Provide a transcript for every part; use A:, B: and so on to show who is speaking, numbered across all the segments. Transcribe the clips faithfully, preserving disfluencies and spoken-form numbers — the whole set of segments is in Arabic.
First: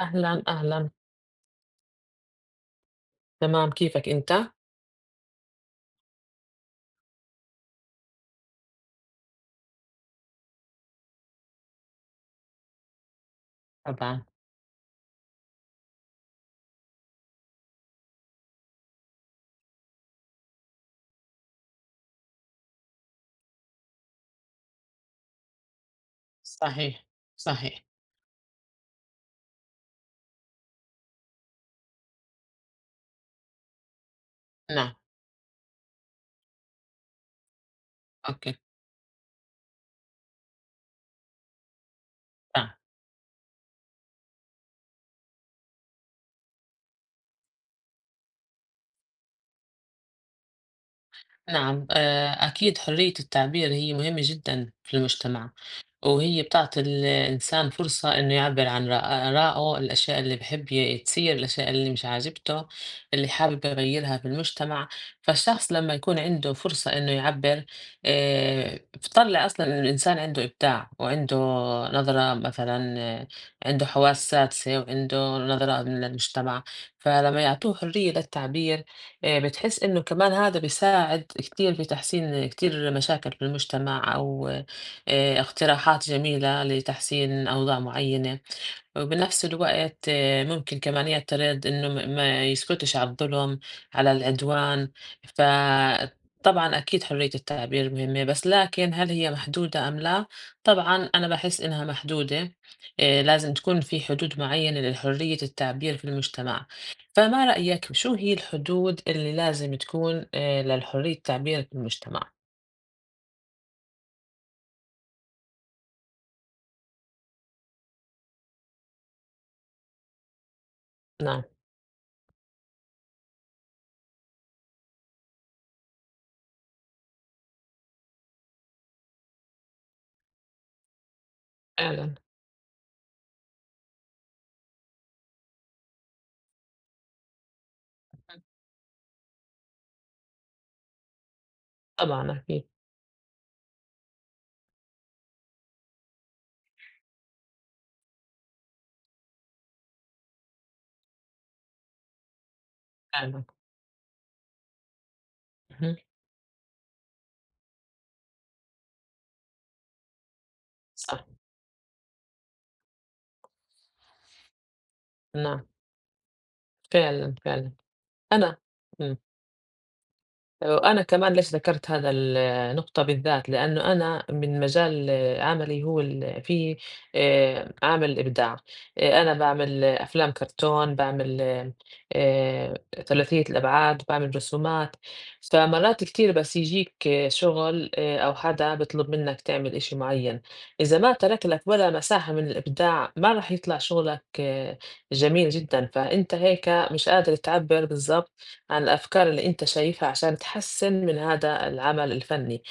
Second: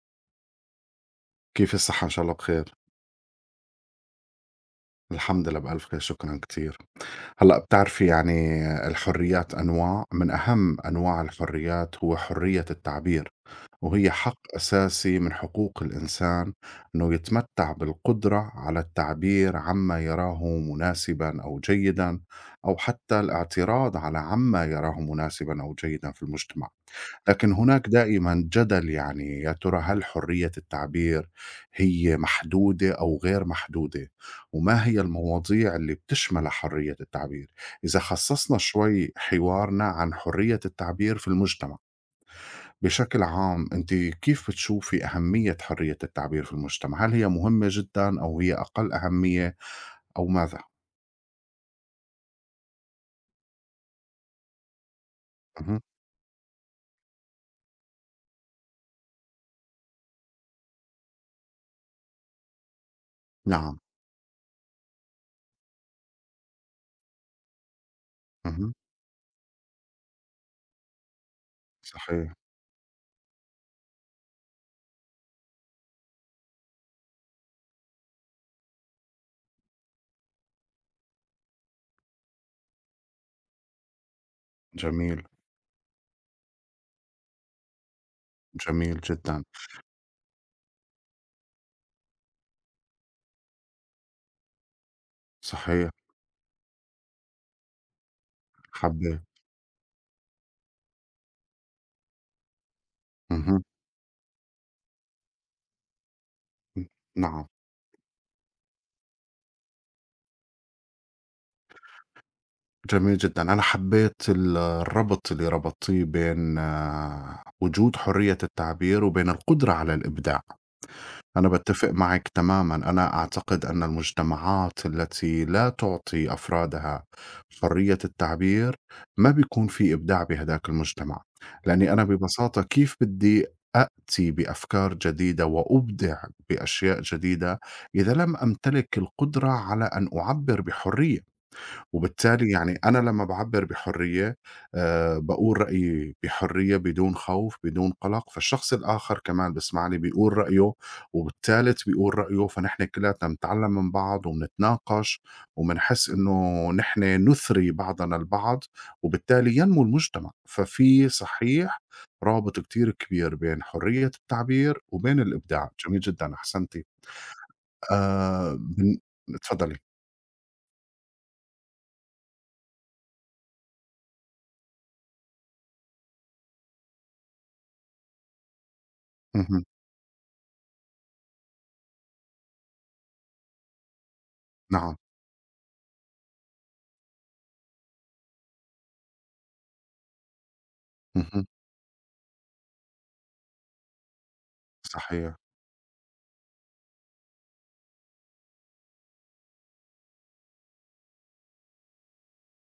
A: أهلًا، أهلًا،
B: كيف الصحة؟ إن شاء الله بخير.
A: تمام كيفك أنت؟
B: الحمد لله بألف خير، شكرًا كتير. هلأ بتعرفي يعني الحريات أنواع، من أهم أنواع الحريات هو حرية التعبير، وهي
A: طبعًا،
B: حق أساسي من حقوق الإنسان إنه يتمتع بالقدرة على التعبير عما يراه مناسبًا أو جيدًا، أو حتى الاعتراض على عما يراه مناسبًا أو جيدًا في المجتمع.
A: صحيح،
B: لكن
A: صحيح،
B: هناك دائمًا جدل يعني يا ترى هل حرية التعبير هي محدودة أو غير محدودة؟ وما
A: نعم،
B: هي المواضيع اللي بتشمل حرية التعبير؟ إذا خصصنا
A: أوكي،
B: شوي حوارنا عن حرية التعبير في المجتمع
A: تمام.
B: بشكل عام، أنتِ كيف بتشوفي أهمية حرية التعبير في المجتمع؟ هل هي مهمة جدًا أو هي أقل أهمية أو ماذا؟
A: نعم آه، أكيد حرية التعبير هي مهمة جدا في المجتمع
B: اهم،
A: وهي بتعطي الإنسان فرصة إنه يعبر عن رأ- آرائه الأشياء اللي بحب ي- تصير الأشياء اللي مش عاجبته اللي حابب
B: نعم،
A: يغيرها في المجتمع فالشخص لما يكون عنده فرصة إنه يعبر
B: اهم،
A: آه، بتطلع أصلا إن الإنسان عنده إبداع وعنده
B: صحيح،
A: نظرة مثلا آه، عنده حواس سادسة وعنده نظرة من المجتمع فلما يعطوه حرية للتعبير آآ بتحس إنه كمان هذا بيساعد كتير في تحسين كتير مشاكل في المجتمع أو
B: جميل،
A: آآ اقتراحات جميلة لتحسين أوضاع معيّنة،
B: جميل جدًا،
A: وبنفس الوقت آه، ممكن كمان يعترض إنه م ما يسكتش على الظلم، على العدوان،
B: صحيح،
A: فطبعًا أكيد حرية التعبير مهمة، بس لكن هل
B: حبّيت،
A: هي محدودة أم لا؟ طبعًا أنا باحس إنها محدودة، آآ لازم
B: اهم،
A: تكون في حدود معيّنة لحرية التعبير في المجتمع. فما
B: نعم.
A: رأيك شو هي الحدود اللي لازم تكون آه، للحرية التعبير في المجتمع؟
B: جميل جدًا. أنا حبيت ال الربط اللي ربطتيه بين آه، وجود حرية التعبير وبين القدرة على الإبداع.
A: نعم
B: أنا باتفق معِك تمامًا. أنا أعتقد أن المجتمعات التي لا تعطي أفرادها حرية التعبير، ما بيكون في إبداع بهداك المجتمع. لأني أنا
A: فعلا
B: ببساطة كيف بدي أأتي بأفكار جديدة وأُبدع بأشياء جديدة إذا لم أمتلك القدرة على أن أعبّر بحرية؟
A: طبعا
B: وبالتالي
A: أكيد
B: يعني أنا لمّا باعبّر بحرية آآ باقول رأيي بحرية بدون خوف، بدون قلق، فالشخص الآخر كمان بيسمعني بيقول رأيه، والتالت بيقول رأيه، فنحن كلّياتنا
A: فعلا
B: بنتعلّم من بعض وبنتناقش
A: مهم.
B: وبنحس إنه نحن نُثري بعضنا البعض، وبالتالي ينمو المجتمع، ففي
A: صح
B: صحيح رابط كتير كبير بين حرية التعبير وبين
A: نعم
B: الإبداع. جميل جدًا، أحسنتِ.
A: فعلا فعلا
B: آآ
A: أنا
B: بن
A: مم.
B: اتفضّلي.
A: وأنا كمان ليش ذكرت هذا ال- النقطة بالذات لأنه أنا من مجال عملي هو ال- في آه، عامل إبداع آه، أنا
B: اهم،
A: بعمل أفلام كرتون بعمل آه، آه، ثلاثية الأبعاد بعمل
B: نعم،
A: رسومات فمرات كتير بس يجيك آه، شغل آه، أو حدا بيطلب منك تعمل إشي معين إذا ما
B: اهم،
A: ترك لك ولا مساحة من الإبداع ما راح يطلع شغلك آه،
B: صحيح.
A: جميل جدا فأنت هيك مش قادر تعبر بالظبط عن الأفكار اللي أنت شايفها عشان تحسّن من هذا العمل الفني،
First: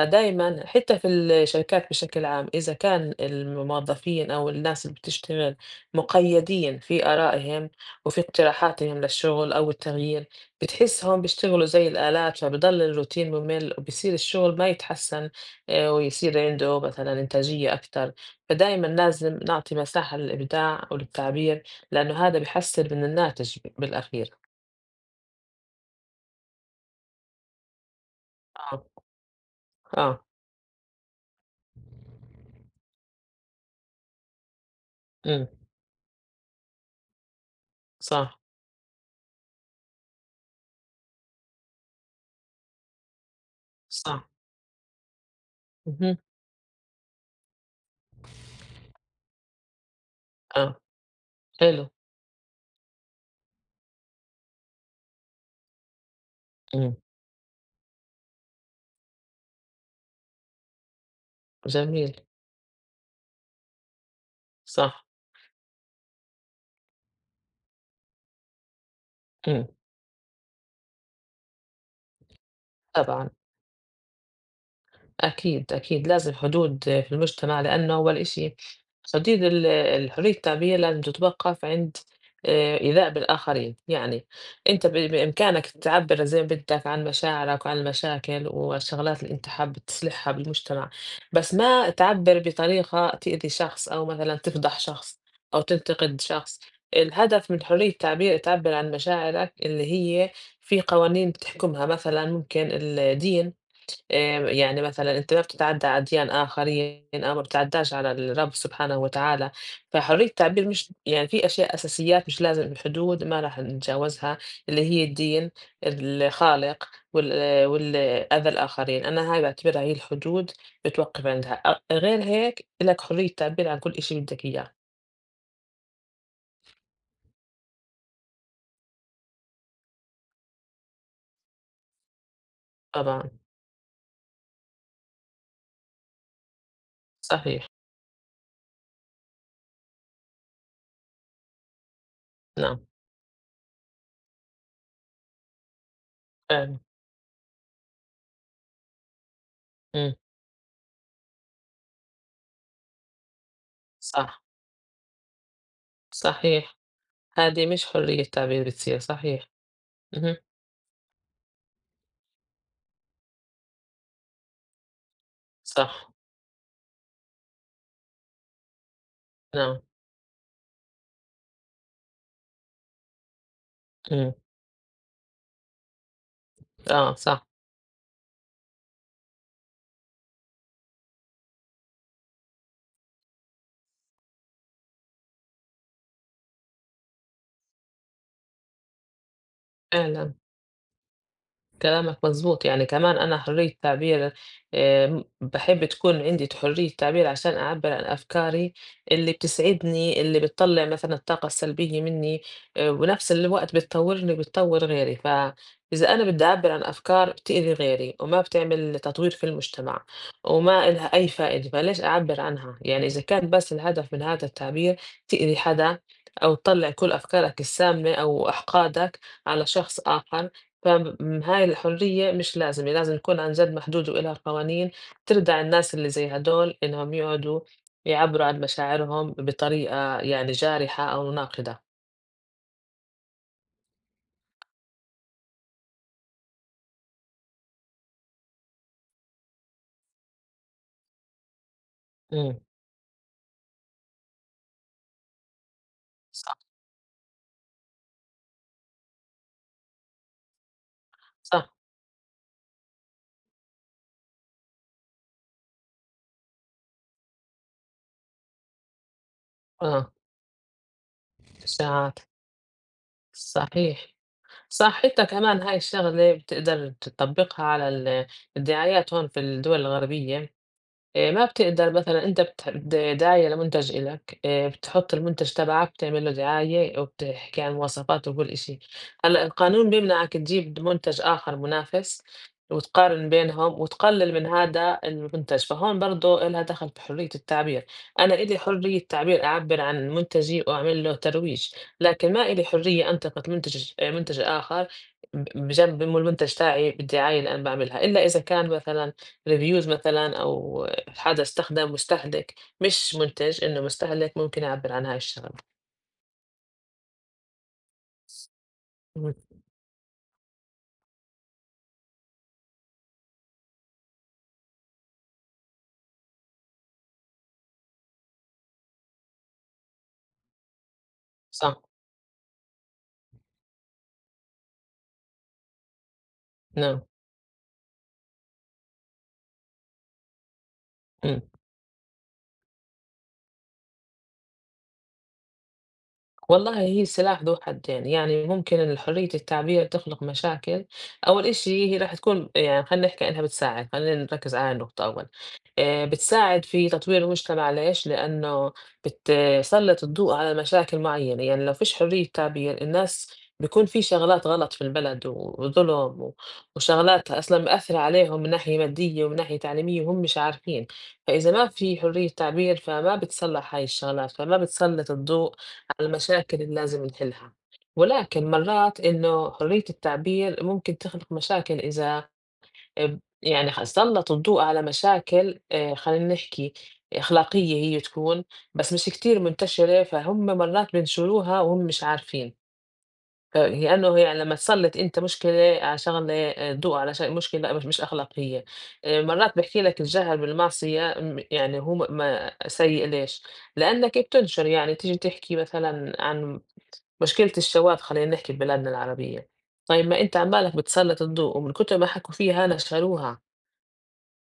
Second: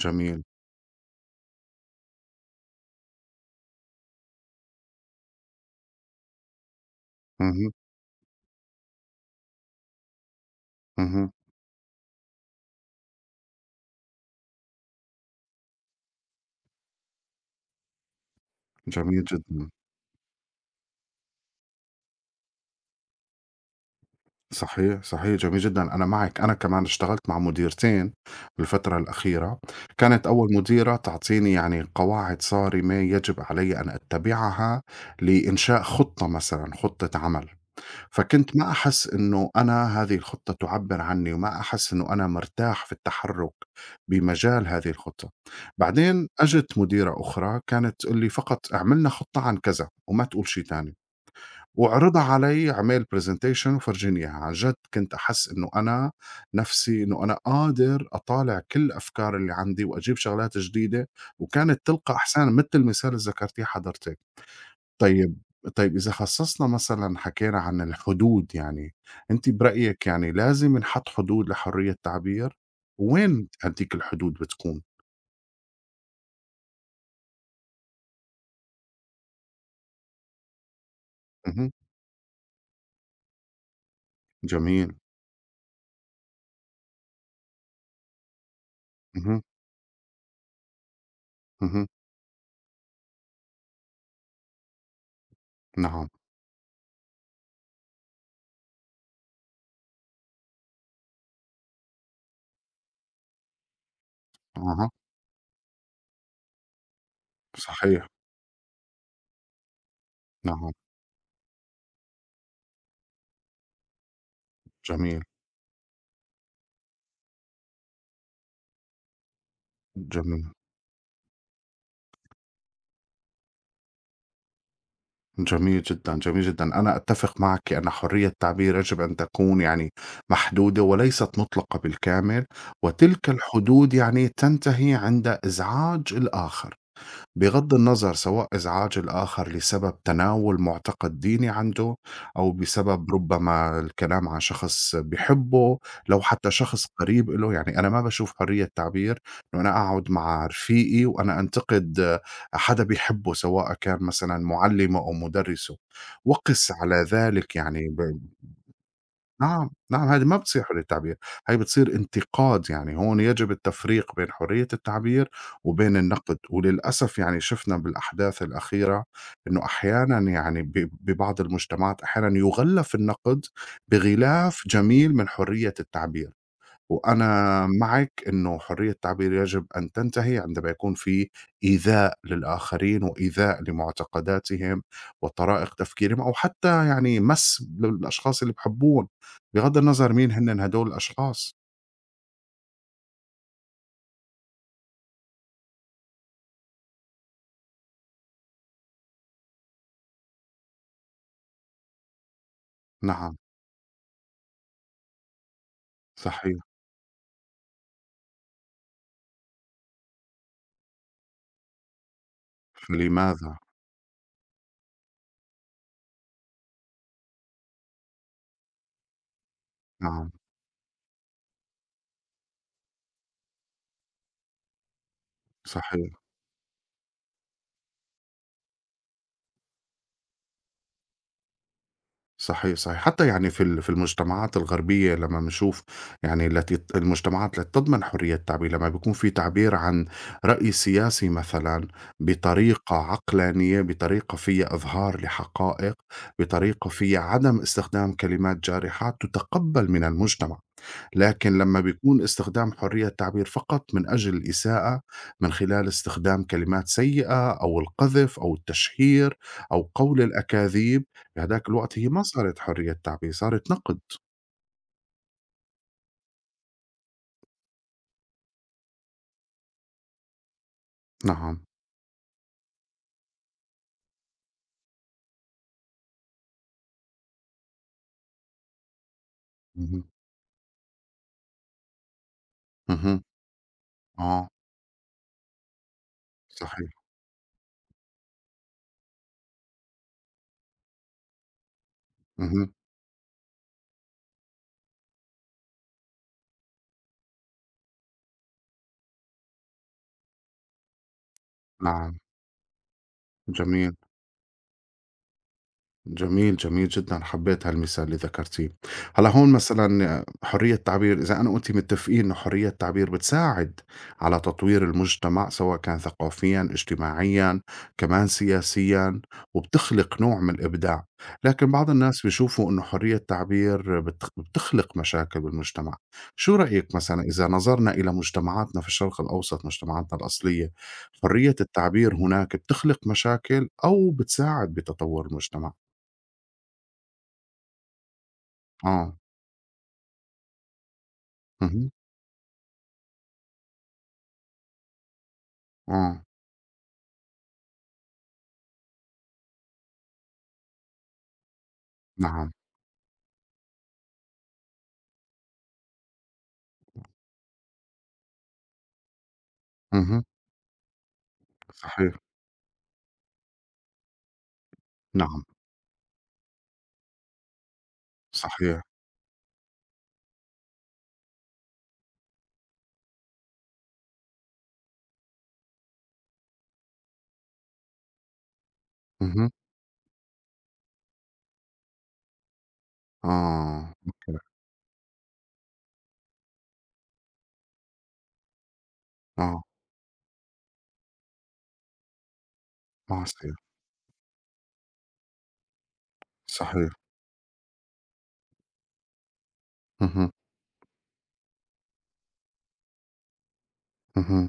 B: جميل.
A: حتى في الشركات بشكل عام، إذا كان الموظفين أو الناس اللي بتشتغل مقيّدين في آرائهم
B: اهم،
A: وفي اقتراحاتهم للشغل أو التغيير، بتحسّهم
B: اهم،
A: بيشتغلوا زي الآلات، فبيضل الروتين ممل وبيصير الشغل ما يتحسّن آآ، ويصير عنده مثلًا إنتاجية أكتر، فدايمًا
B: جميل
A: لازم
B: جدًا.
A: نعطي مساحة للإبداع والتعبير، لأنه هذا بيحسّن من الناتج بالأخير.
B: صحيح، صحيح، جميل جدًا، أنا معِك، أنا كمان اشتغلت مع مديرتين
A: آه.
B: بالفترة الأخيرة،
A: آه،
B: كانت أول مديرة تعطيني يعني قواعد صارمة يجب علي أن أتبعها
A: إمم،
B: لإنشاء خطة مثلًا، خطة عمل،
A: صح،
B: فكنت ما أحس إنه أنا هذه الخطة تعبّر عني وما أحس إنه أنا مرتاح في التحرُّك
A: صح،
B: بمجال هذه الخطة.
A: اهم،
B: بعدين أجت مديرة أخرى كانت تقول لي: "فقط اعمل لنا خطة عن كذا وما تقول شي
A: آه،
B: تاني."
A: حلو،
B: وعرضها علي عمل presentation وفرجيني إياها، عن جد كنت أحس إنه أنا
A: إمم،
B: نفسي إنه أنا قادر أطالع كل الأفكار اللي عندي وأجيب شغلات جديدة، وكانت تلقى
A: جميل،
B: أحسان متل المثال اللي ذكرتيه حضرتِك.
A: صح،
B: طيب طيب، إذا خصصنا مثلًا حكينا عن الحدود يعني، أنتِ
A: إمم،
B: برأيِك يعني لازم ينحط حدود لحرية التعبير؟
A: طبعًا.
B: وين هديك الحدود بتكون؟
A: أكيد، أكيد لازم حدود في المجتمع، لأنه أول شي حدود ال الحرية التعبير لازم تتوقف
B: اهم،
A: عند آآ إيذاء بالآخرين، يعني أنت
B: جميل،
A: ب بإمكانك تعبّر زي ما بدّك عن مشاعرك وعن المشاكل والشغلات اللي
B: اهم،
A: أنت حابب تصلحها بالمجتمع، بس
B: اهم،
A: ما تعبّر بطريقة تأذي شخص أو مثلًا تفضح شخص أو
B: نعم،
A: تنتقد شخص، الهدف من حرية التعبير تعبّر عن مشاعرك اللي هي في قوانين بتحكمها مثلًا ممكن الدين. آآ يعني
B: أها،
A: مثلًا أنت ما بتتعدّى على أديان آخرين أو ما بتتعدّاش
B: صحيح،
A: على الرب سبحانه وتعالى، فحرية التعبير
B: نعم،
A: مش يعني في أشياء أساسيات مش لازم حدود ما راح نتجاوزها اللي هي
B: جميل،
A: الدين، الخالق، وال وال أذى الآخرين، أنا هاي باعتبرها هي
B: جميل.
A: الحدود بتوقّف عندها، أ غير هيك إلك حرية التعبير عن كل إشي بدك إياه،
B: جميل جدًا، جميل جدًا. أنا أتّفق معكِ أن حرية التعبير يجب أن تكون يعني محدودة وليست مطلقة بالكامل، وتلك
A: طبعًا
B: الحدود يعني تنتهي عند إزعاج الآخر.
A: صحيح،
B: بغض النظر سواء إزعاج الآخر لسبب تناول معتقد ديني عنده أو
A: نعم
B: بسبب ربما الكلام عن شخص بيحبه لو حتى
A: فعلًا،
B: شخص قريب له، يعني أنا ما بشوف حرية تعبير إنه أنا أقعد
A: إمم،
B: مع رفيقي وأنا أنتقد آه، حدا بيحبه سواء كان مثلا
A: صح،
B: معلمه أو مدرسه وقس
A: صحيح،
B: على ذلك
A: هذه مش
B: يعني.
A: حرية تعبير بتصير، صحيح،
B: نعم، نعم، هذه ما
A: اهم،
B: بتصير حرية تعبير، هي بتصير انتقاد، يعني هون يجب التفريق بين حرية التعبير وبين
A: صح،
B: النقد، وللأسف يعني شفنا بالأحداث الأخيرة إنه
A: نعم،
B: أحيانًا يعني ب ببعض المجتمعات أحيانًا يُغلَّف النقد
A: إمم.
B: بغلاف جميل من حرية التعبير.
A: آه
B: وأنا
A: صح
B: معاك إنه حرية التعبير يجب أن تنتهي عندما يكون في إيذاء للآخرين وإيذاء لمعتقداتهم وطرائق تفكيرهم أو حتى يعني مس للأشخاص اللي بحبون بغض النظر مين
A: فعلًا.
B: هن هدول الأشخاص.
A: كلامك مظبوط، يعني كمان أنا حرية تعبير آمم، باحب تكون عندي حرية تعبير عشان أعبّر عن أفكاري اللي بتسعدني، اللي بتطلّع مثلًا الطاقة السلبية منّي، آآ، وبنفس
B: نعم،
A: الوقت بتطوّرني وبتطوّر غيري، فإذا أنا بدّي
B: صحيح،
A: أعبّر عن أفكار بتأذي غيري وما بتعمل تطوير في المجتمع وما إلها أي فائدة، فليش أعبّر عنها؟ يعني إذا كان
B: فلماذا؟
A: بس الهدف من هذا التعبير تأذي حدا أو تطلّع كل أفكارك السامة أو أحقادك على شخص
B: نعم،
A: آخر فهاي الحرية مش لازمة، لازم تكون عن جد محدودة وإلها قوانين تردع الناس اللي
B: صحيح.
A: زي هدول إنهم يقعدوا يعبّروا عن مشاعرهم بطريقة يعني جارحة أو ناقدة.
B: صحيح، صحيح. حتى يعني في ال في المجتمعات الغربية لمّا بنشوف يعني التي المجتمعات التي تضمن حرية التعبير، لمّا بيكون في تعبير عن رأي سياسي مثلًا
A: إمم،
B: بطريقة عقلانية، بطريقة فيها إظهار لحقائق،
A: صح،
B: بطريقة فيها عدم استخدام كلمات جارحة، تُتقبَّل من المجتمع. لكن
A: صح،
B: لمّا بيكون استخدام حرية التعبير فقط من أجل الإساءة من خلال استخدام كلمات سيئة أو القذف أو التشهير أو
A: آه،
B: قول الأكاذيب، بهداك الوقت هي
A: إشاعات،
B: ما صارت حرية تعبير، صارت نقد.
A: صحيح، صح حتى كمان هاي الشغلة بتقدر تطبّقها على ال الدعايات هون في الدول الغربية. آآ ما
B: نعم.
A: بتقدر مثلًا أنت بت د داعية لمنتج إلك، آآ بتحُط المنتج تبعك بتعمل له دعاية وبتحكي عن مواصفاته وكل إشي، هلأ القانون
B: اهم.
A: بيمنعك تجيب منتج آخر منافس
B: اهم.
A: وتقارن بينهم وتقلل من
B: آه،
A: هذا المنتج، فهون برضه إلها
B: صحيح.
A: دخل في حرية التعبير، أنا إلي حرية تعبير أعبّر عن منتجي وأعمل له ترويج، لكن ما إلي
B: اهم.
A: حرية أنتقد منتج آآ منتج آخر ب بجنب المنتج تاعي بالدعاية اللي أنا باعملها، إلا إذا كان مثلًا reviews مثلًا أو هذا استخدم
B: نعم،
A: مستهلك مش منتج، إنه
B: جميل.
A: مستهلك ممكن يعبّر عن هاي الشغلة.
B: جميل، جميل جدًا، حبيت هالمثال اللي ذكرتيه. هلأ
A: اهم،
B: هون مثلًا حرية التعبير، إذا أنا وأنتِ متفقين إنه حرية التعبير بتساعد على تطوير المجتمع سواء كان ثقافيًا، اجتماعيًا، كمان سياسيًا، وبتخلق نوع من الإبداع، لكن
A: صح،
B: بعض الناس بيشوفوا إنه حرية التعبير بت بتخلق مشاكل بالمجتمع. شو رأيك
A: نعم،
B: مثلًا إذا نظرنا إلى مجتمعاتنا في الشرق الأوسط، مجتمعاتنا الأصلية،
A: إمم.
B: حرية التعبير هناك بتخلق مشاكل أو بتساعد بتطور المجتمع؟
A: والله هي سلاح ذو حدين يعني يعني ممكن إن
B: آه،
A: حرية التعبير تخلق مشاكل أول
B: اهم،
A: إشي هي راح تكون يعني خلينا نحكي إنها بتساعد خلينا نركز على النقطة أول آه،
B: آه،
A: بتساعد في تطوير المجتمع ليش لأنه بتسلط الضوء على مشاكل معينة يعني لو فيش حرية
B: نعم،
A: تعبير الناس بيكون في شغلات غلط في البلد و- وظلم و- وشغلات أصلا مأثرة عليهم من ناحية مادية ومن ناحية تعليمية وهم
B: اهم،
A: مش عارفين فإذا ما في
B: صحيح،
A: حرية تعبير فما بتصلح هاي الشغلات فما بتسلط
B: نعم،
A: الضوء المشاكل اللي لازم نحلها ولكن
B: صحيح،
A: مرات إنه حرية التعبير ممكن تخلق مشاكل إذا اب- يعني خ- سلط الضوء على مشاكل آه، خلينا نحكي أخلاقية هي تكون بس مش كتير
B: اهم،
A: منتشرة فهم مرات بينشروها وهم مش عارفين ف-
B: آه،
A: لأنه
B: أوكي،
A: هي لما تسلط أنت مشكلة على شغلة آه، ضوء على شغلة مشكلة مش مش أخلاقية آه، مرات
B: آه،
A: بحكي لك الجهل بالمعصية م- يعني هو م- ما سيء ليش؟
B: معصية،
A: لأنك بتنشر يعني تيجي تحكي مثلا عن
B: صحيح،
A: مشكلة الشباب خلّينا نحكي ببلادنا العربية، طيب ما
B: اهم،
A: أنت عمّالك بتسلّط الضوء ومن كتر ما حكوا فيها نشروها،
B: اهم،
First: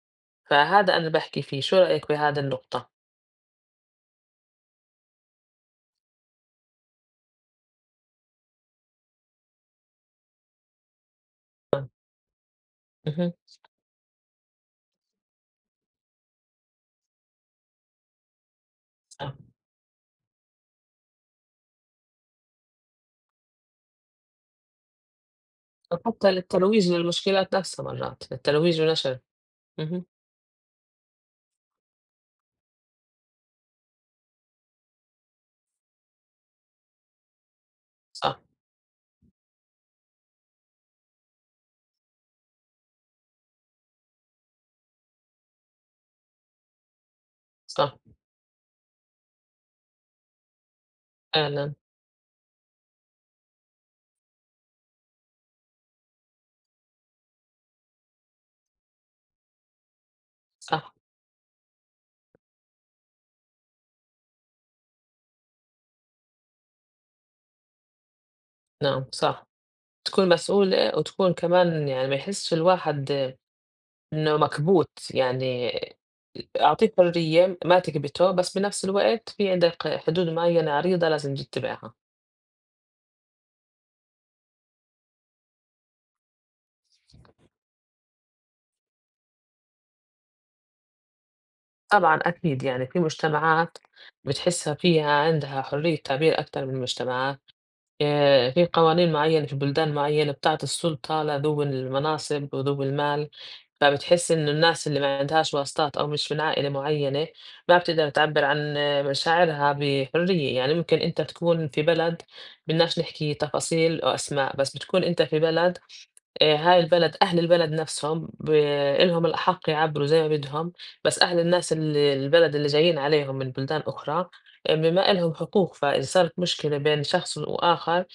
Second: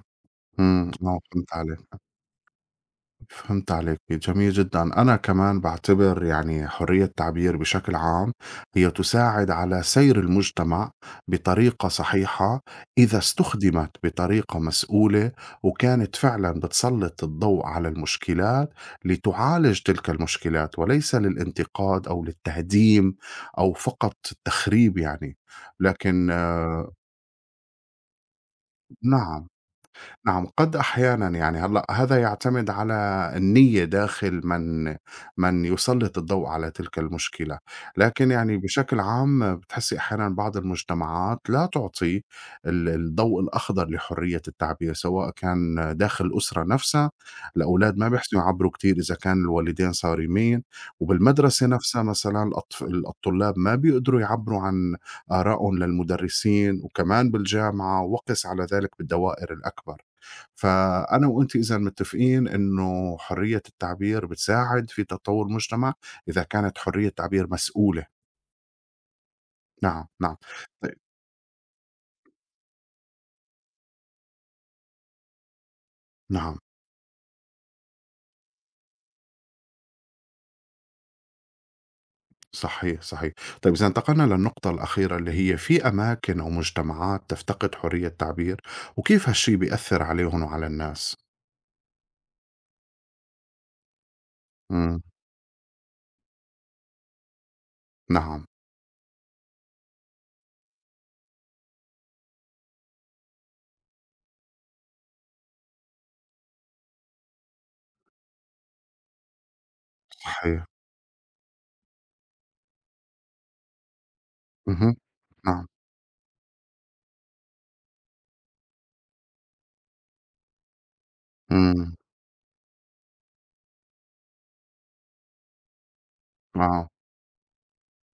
B: إمم،
A: فهذا أنا
B: آه،
A: باحكي
B: فهمت
A: فيه، شو
B: عليك.
A: رأيك بهذا النقطة؟
B: فهمت عليكِ، جميل جدًا. أنا كمان باعتبر يعني حرية التعبير بشكل عام هي تساعد على سير المجتمع بطريقة صحيحة إذا
A: اهم،
B: استُخدمت بطريقة مسؤولة، وكانت فعلًا بتسلّط الضوء على المشكلات
A: صح،
B: لتعالج تلك المشكلات، وليس للانتقاد أو للتهديم أو فقط التخريب يعني. لكن
A: وحتى
B: آه،
A: للترويج للمشكلات نفسها مرات، للترويج ونشر،
B: نعم.
A: اهم،
B: نعم، قد أحيانًا يعني هلأ هذا يعتمد على النية داخل من من يسلّط الضوء على تلك المشكلة، لكن
A: صح،
B: يعني بشكل عام بتحسّي أحيانًا بعض المجتمعات لا تعطي ال الضوء الأخضر لحرية التعبير، سواء كان داخل الأسرة نفسها، الأولاد
A: صح،
B: ما بيحسنوا يعبّروا كتير إذا كان الوالدين صارمين، وبالمدرسة
A: فعلًا،
B: نفسها مثلًا الأطف الطلاب ما بيقدروا يعبّروا عن آرائهم للمدرسين، وكمان بالجامعة وقِس على ذلك بالدوائر الأكبر.
A: صح،
B: فأنا وأنتِ إذًا متّفقين إنه حرية التعبير بتساعد في تطوّر المجتمع، إذا كانت حرية التعبير مسؤولة،
A: نعم، صح،
B: نعم،
A: تكون
B: نعم،
A: مسؤولة
B: طيب،
A: وتكون كمان يعني ما يحسش الواحد إنه مكبوت، يعني
B: نعم،
A: أعطيه حرية ما تكبته، بس بنفس الوقت في عندك حدود معيّنة عريضة لازم تتبعها.
B: صحيح، صحيح. طيب، إذا انتقلنا للنقطة الأخيرة اللي هي في أماكن أو مجتمعات تفتقد حرية التعبير، وكيف هالشي بيأثّر عليهم وعلى الناس؟
A: طبعًا أكيد، يعني في مجتمعات بتحسّها
B: إمم،
A: فيها عندها حرية تعبير أكتر من مجتمعات،
B: نعم،
A: آآ في قوانين معيّنة في بلدان معيّنة بتعطي السُلطة لذوي المناصب وذوي المال، فبتحس إنه الناس اللي ما عندهاش واسطات أو مش من عائلة معيّنة ما بتقدر تعبّر عن آه، مشاعرها بحرية،
B: صحيح،
A: يعني ممكن أنت تكون في بلد بدناش نحكي تفاصيل أو أسماء، بس
B: اهم،
A: بتكون أنت في
B: نعم،
A: بلد آآ هاي البلد أهل البلد نَفْسهم ب إلهم الأحق يعبّروا زي ما بدهم، بس أهل الناس
B: إمم،
A: ال البلد اللي جايين عليهم من بلدان أخرى، آه، بما إلهم حقوق، فإن صارت مشكلة
B: آه،
A: بين شخص وآخر،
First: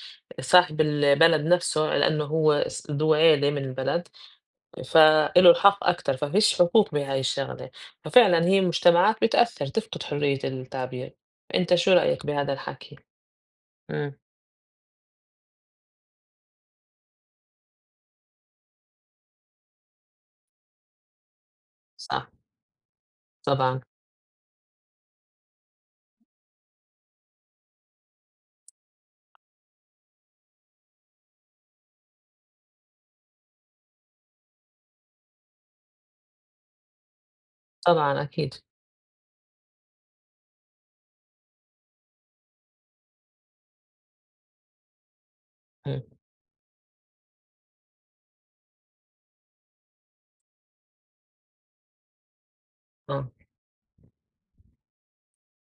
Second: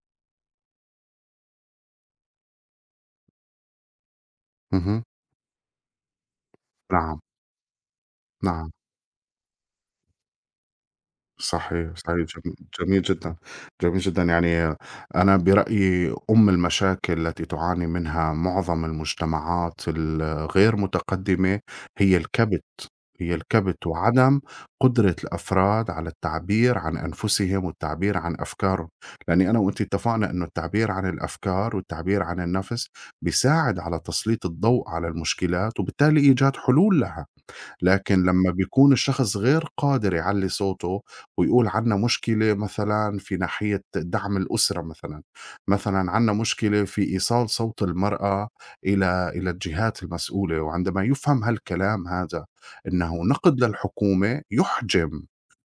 A: صاحب البلد نَفْسه لإنه هو س ذو عيلة من البلد،
B: اهم،
A: فإله الحق أكتر، ففيش حقوق بهاي
B: نعم،
A: الشغلة، ففعلًا هي
B: نعم.
A: المجتمعات بتأثّر، تفقد حرية التعبير. أنت شو
B: صحيح، صحيح
A: رأيك بهذا
B: جم
A: الحكي؟
B: جميل جدًا، جميل
A: إمم،
B: جدًا، يعني أنا برأيي أُم المشاكل التي تعاني منها معظم المجتمعات الغير متقدمة هي
A: صح،
B: الكبت، هي
A: طبعًا،
B: الكبت وعدم قدرة الأفراد على التعبير عن أنفسهم والتعبير عن أفكارهم، لأني أنا وأنتِ اتفقنا إنه التعبير عن الأفكار والتعبير عن النَفْس بيساعد على تسليط الضوء على المشكلات وبالتالي إيجاد حلول لها. لكن
A: طبعًا
B: لمّا
A: أكيد،
B: بيكون الشخص غير قادر يعلّي صوته ويقول عندنا مشكلة مثلًا في ناحية دعم الأسرة مثلًا،
A: إمم،
B: مثلًا عندنا مشكلة في إيصال صوت المرأة إلى إلى الجهات المسؤولة، وعندما يُفهم هالكلام هذا إنه
A: آه،
B: نقد للحكومة، يُحجم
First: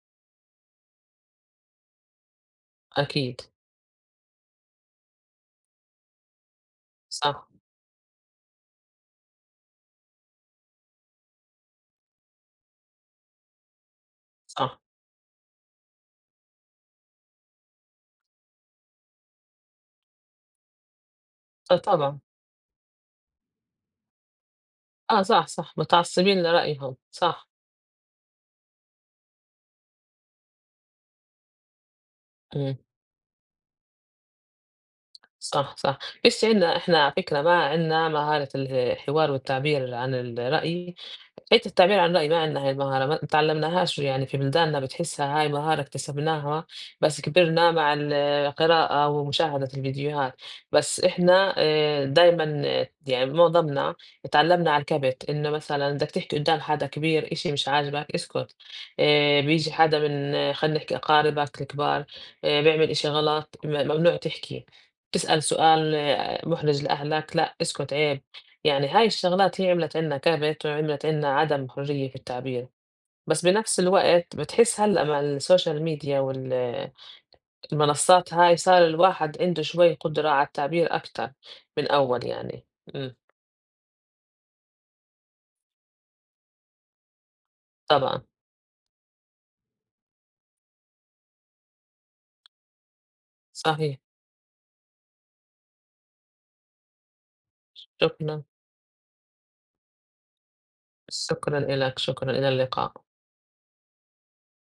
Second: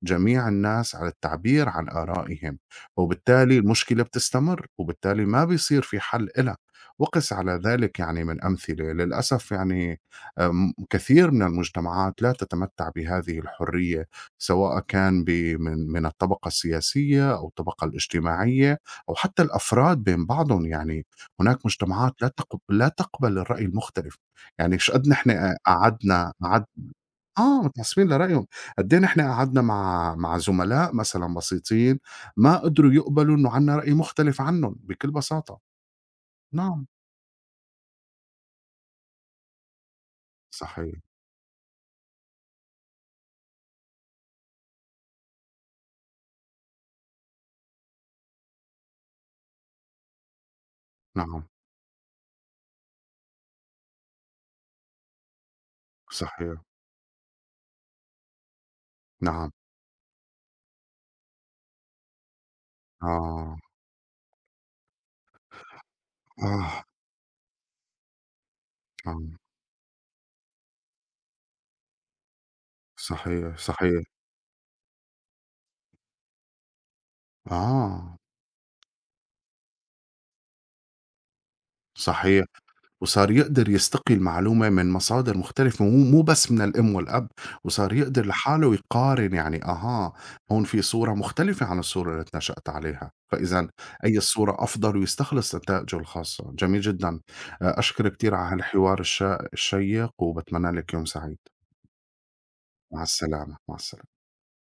B: جميع الناس على التعبير عن آرائهم،
A: أكيد،
B: وبالتالي المشكلة بتستمر، وبالتالي ما بيصير في حل إلها، وقِس
A: صح،
B: على ذلك يعني من أمثلة للأسف يعني أم، كثير من المجتمعات لا تتمتع بهذه الحرية سواء
A: صح.
B: كان ب- من من الطبقة السياسية أو الطبقة الاجتماعية أو حتى الأفراد بين بعضهم، يعني هناك
A: آه
B: مجتمعات
A: طبعًا،
B: لا تقبل, لا تقبل الرأي المختلف، يعني شو قد
A: آه صح،
B: نحن
A: صح،
B: قعدنا
A: متعصبين
B: قعد
A: لرأيهم، صح،
B: اه متعصبين لرأيهم، قد ايه نحن قعدنا مع مع زملاء مثلا بسيطين ما
A: إمم،
B: قدروا يقبلوا انه عندنا رأي مختلف عنهم بكل بساطة.
A: صح، صح، بس عندنا
B: نعم،
A: إحنا على فكرة ما عندنا مهارة الحوار والتعبير عن
B: صحيح،
A: الرأي حتّة التعبير عن رأي ما عندنا هاي المهارة، ما اتعلمناهاش يعني في بلداننا بتحسّها هاي مهارة اكتسبناها بس كبرنا مع القراءة ومشاهدة الفيديوهات، بس
B: نعم،
A: إحنا آآ دايمًا يعني معظمنا اتعلمنا على الكبت، إنه مثلًا بدك تحكي
B: صحيح،
A: قدّام حدا كبير إشي مش عاجبك اسكت، آآ
B: نعم،
A: بييجي حدا من آه، خلّينا نحكي أقاربك الكبار آآ بيعمل إشي
B: آه،
A: غلط م ممنوع تحكي، بتسأل سؤال آه،
B: آه،
A: محرج لأهلك لأ اسكت عيب. يعني هاي
B: آه،
A: الشغلات هي عملت عنا كبت وعملت عنا عدم حرية في التعبير بس
B: صحيح،
A: بنفس
B: صحيح.
A: الوقت بتحس هلأ مع السوشيال ميديا والمنصات
B: آه،
A: هاي صار الواحد عنده شوي قدرة على التعبير أكتر من أول
B: صحيح.
A: يعني إمم،
B: وصار يقدر يستقي المعلومة من مصادر مختلفة، مو مو بس من الأم والأب، وصار
A: طبعًا
B: يقدر لحاله يقارن، يعني أها، هون في صورة مختلفة عن الصورة اللي اتنشأت عليها، فإذًا
A: صحيح،
B: أي الصورة أفضل ويستخلص نتائجه الخاصة. جميل جدًا. آآ، أشكرِك كتير
A: شكرًا،
B: على هالحوار الشا الشيّق وباتمنى لِك يوم سعيد.
A: شكرًا إلك، شكرًا، إلى اللقاء.
B: مع السلامة، مع السلامة.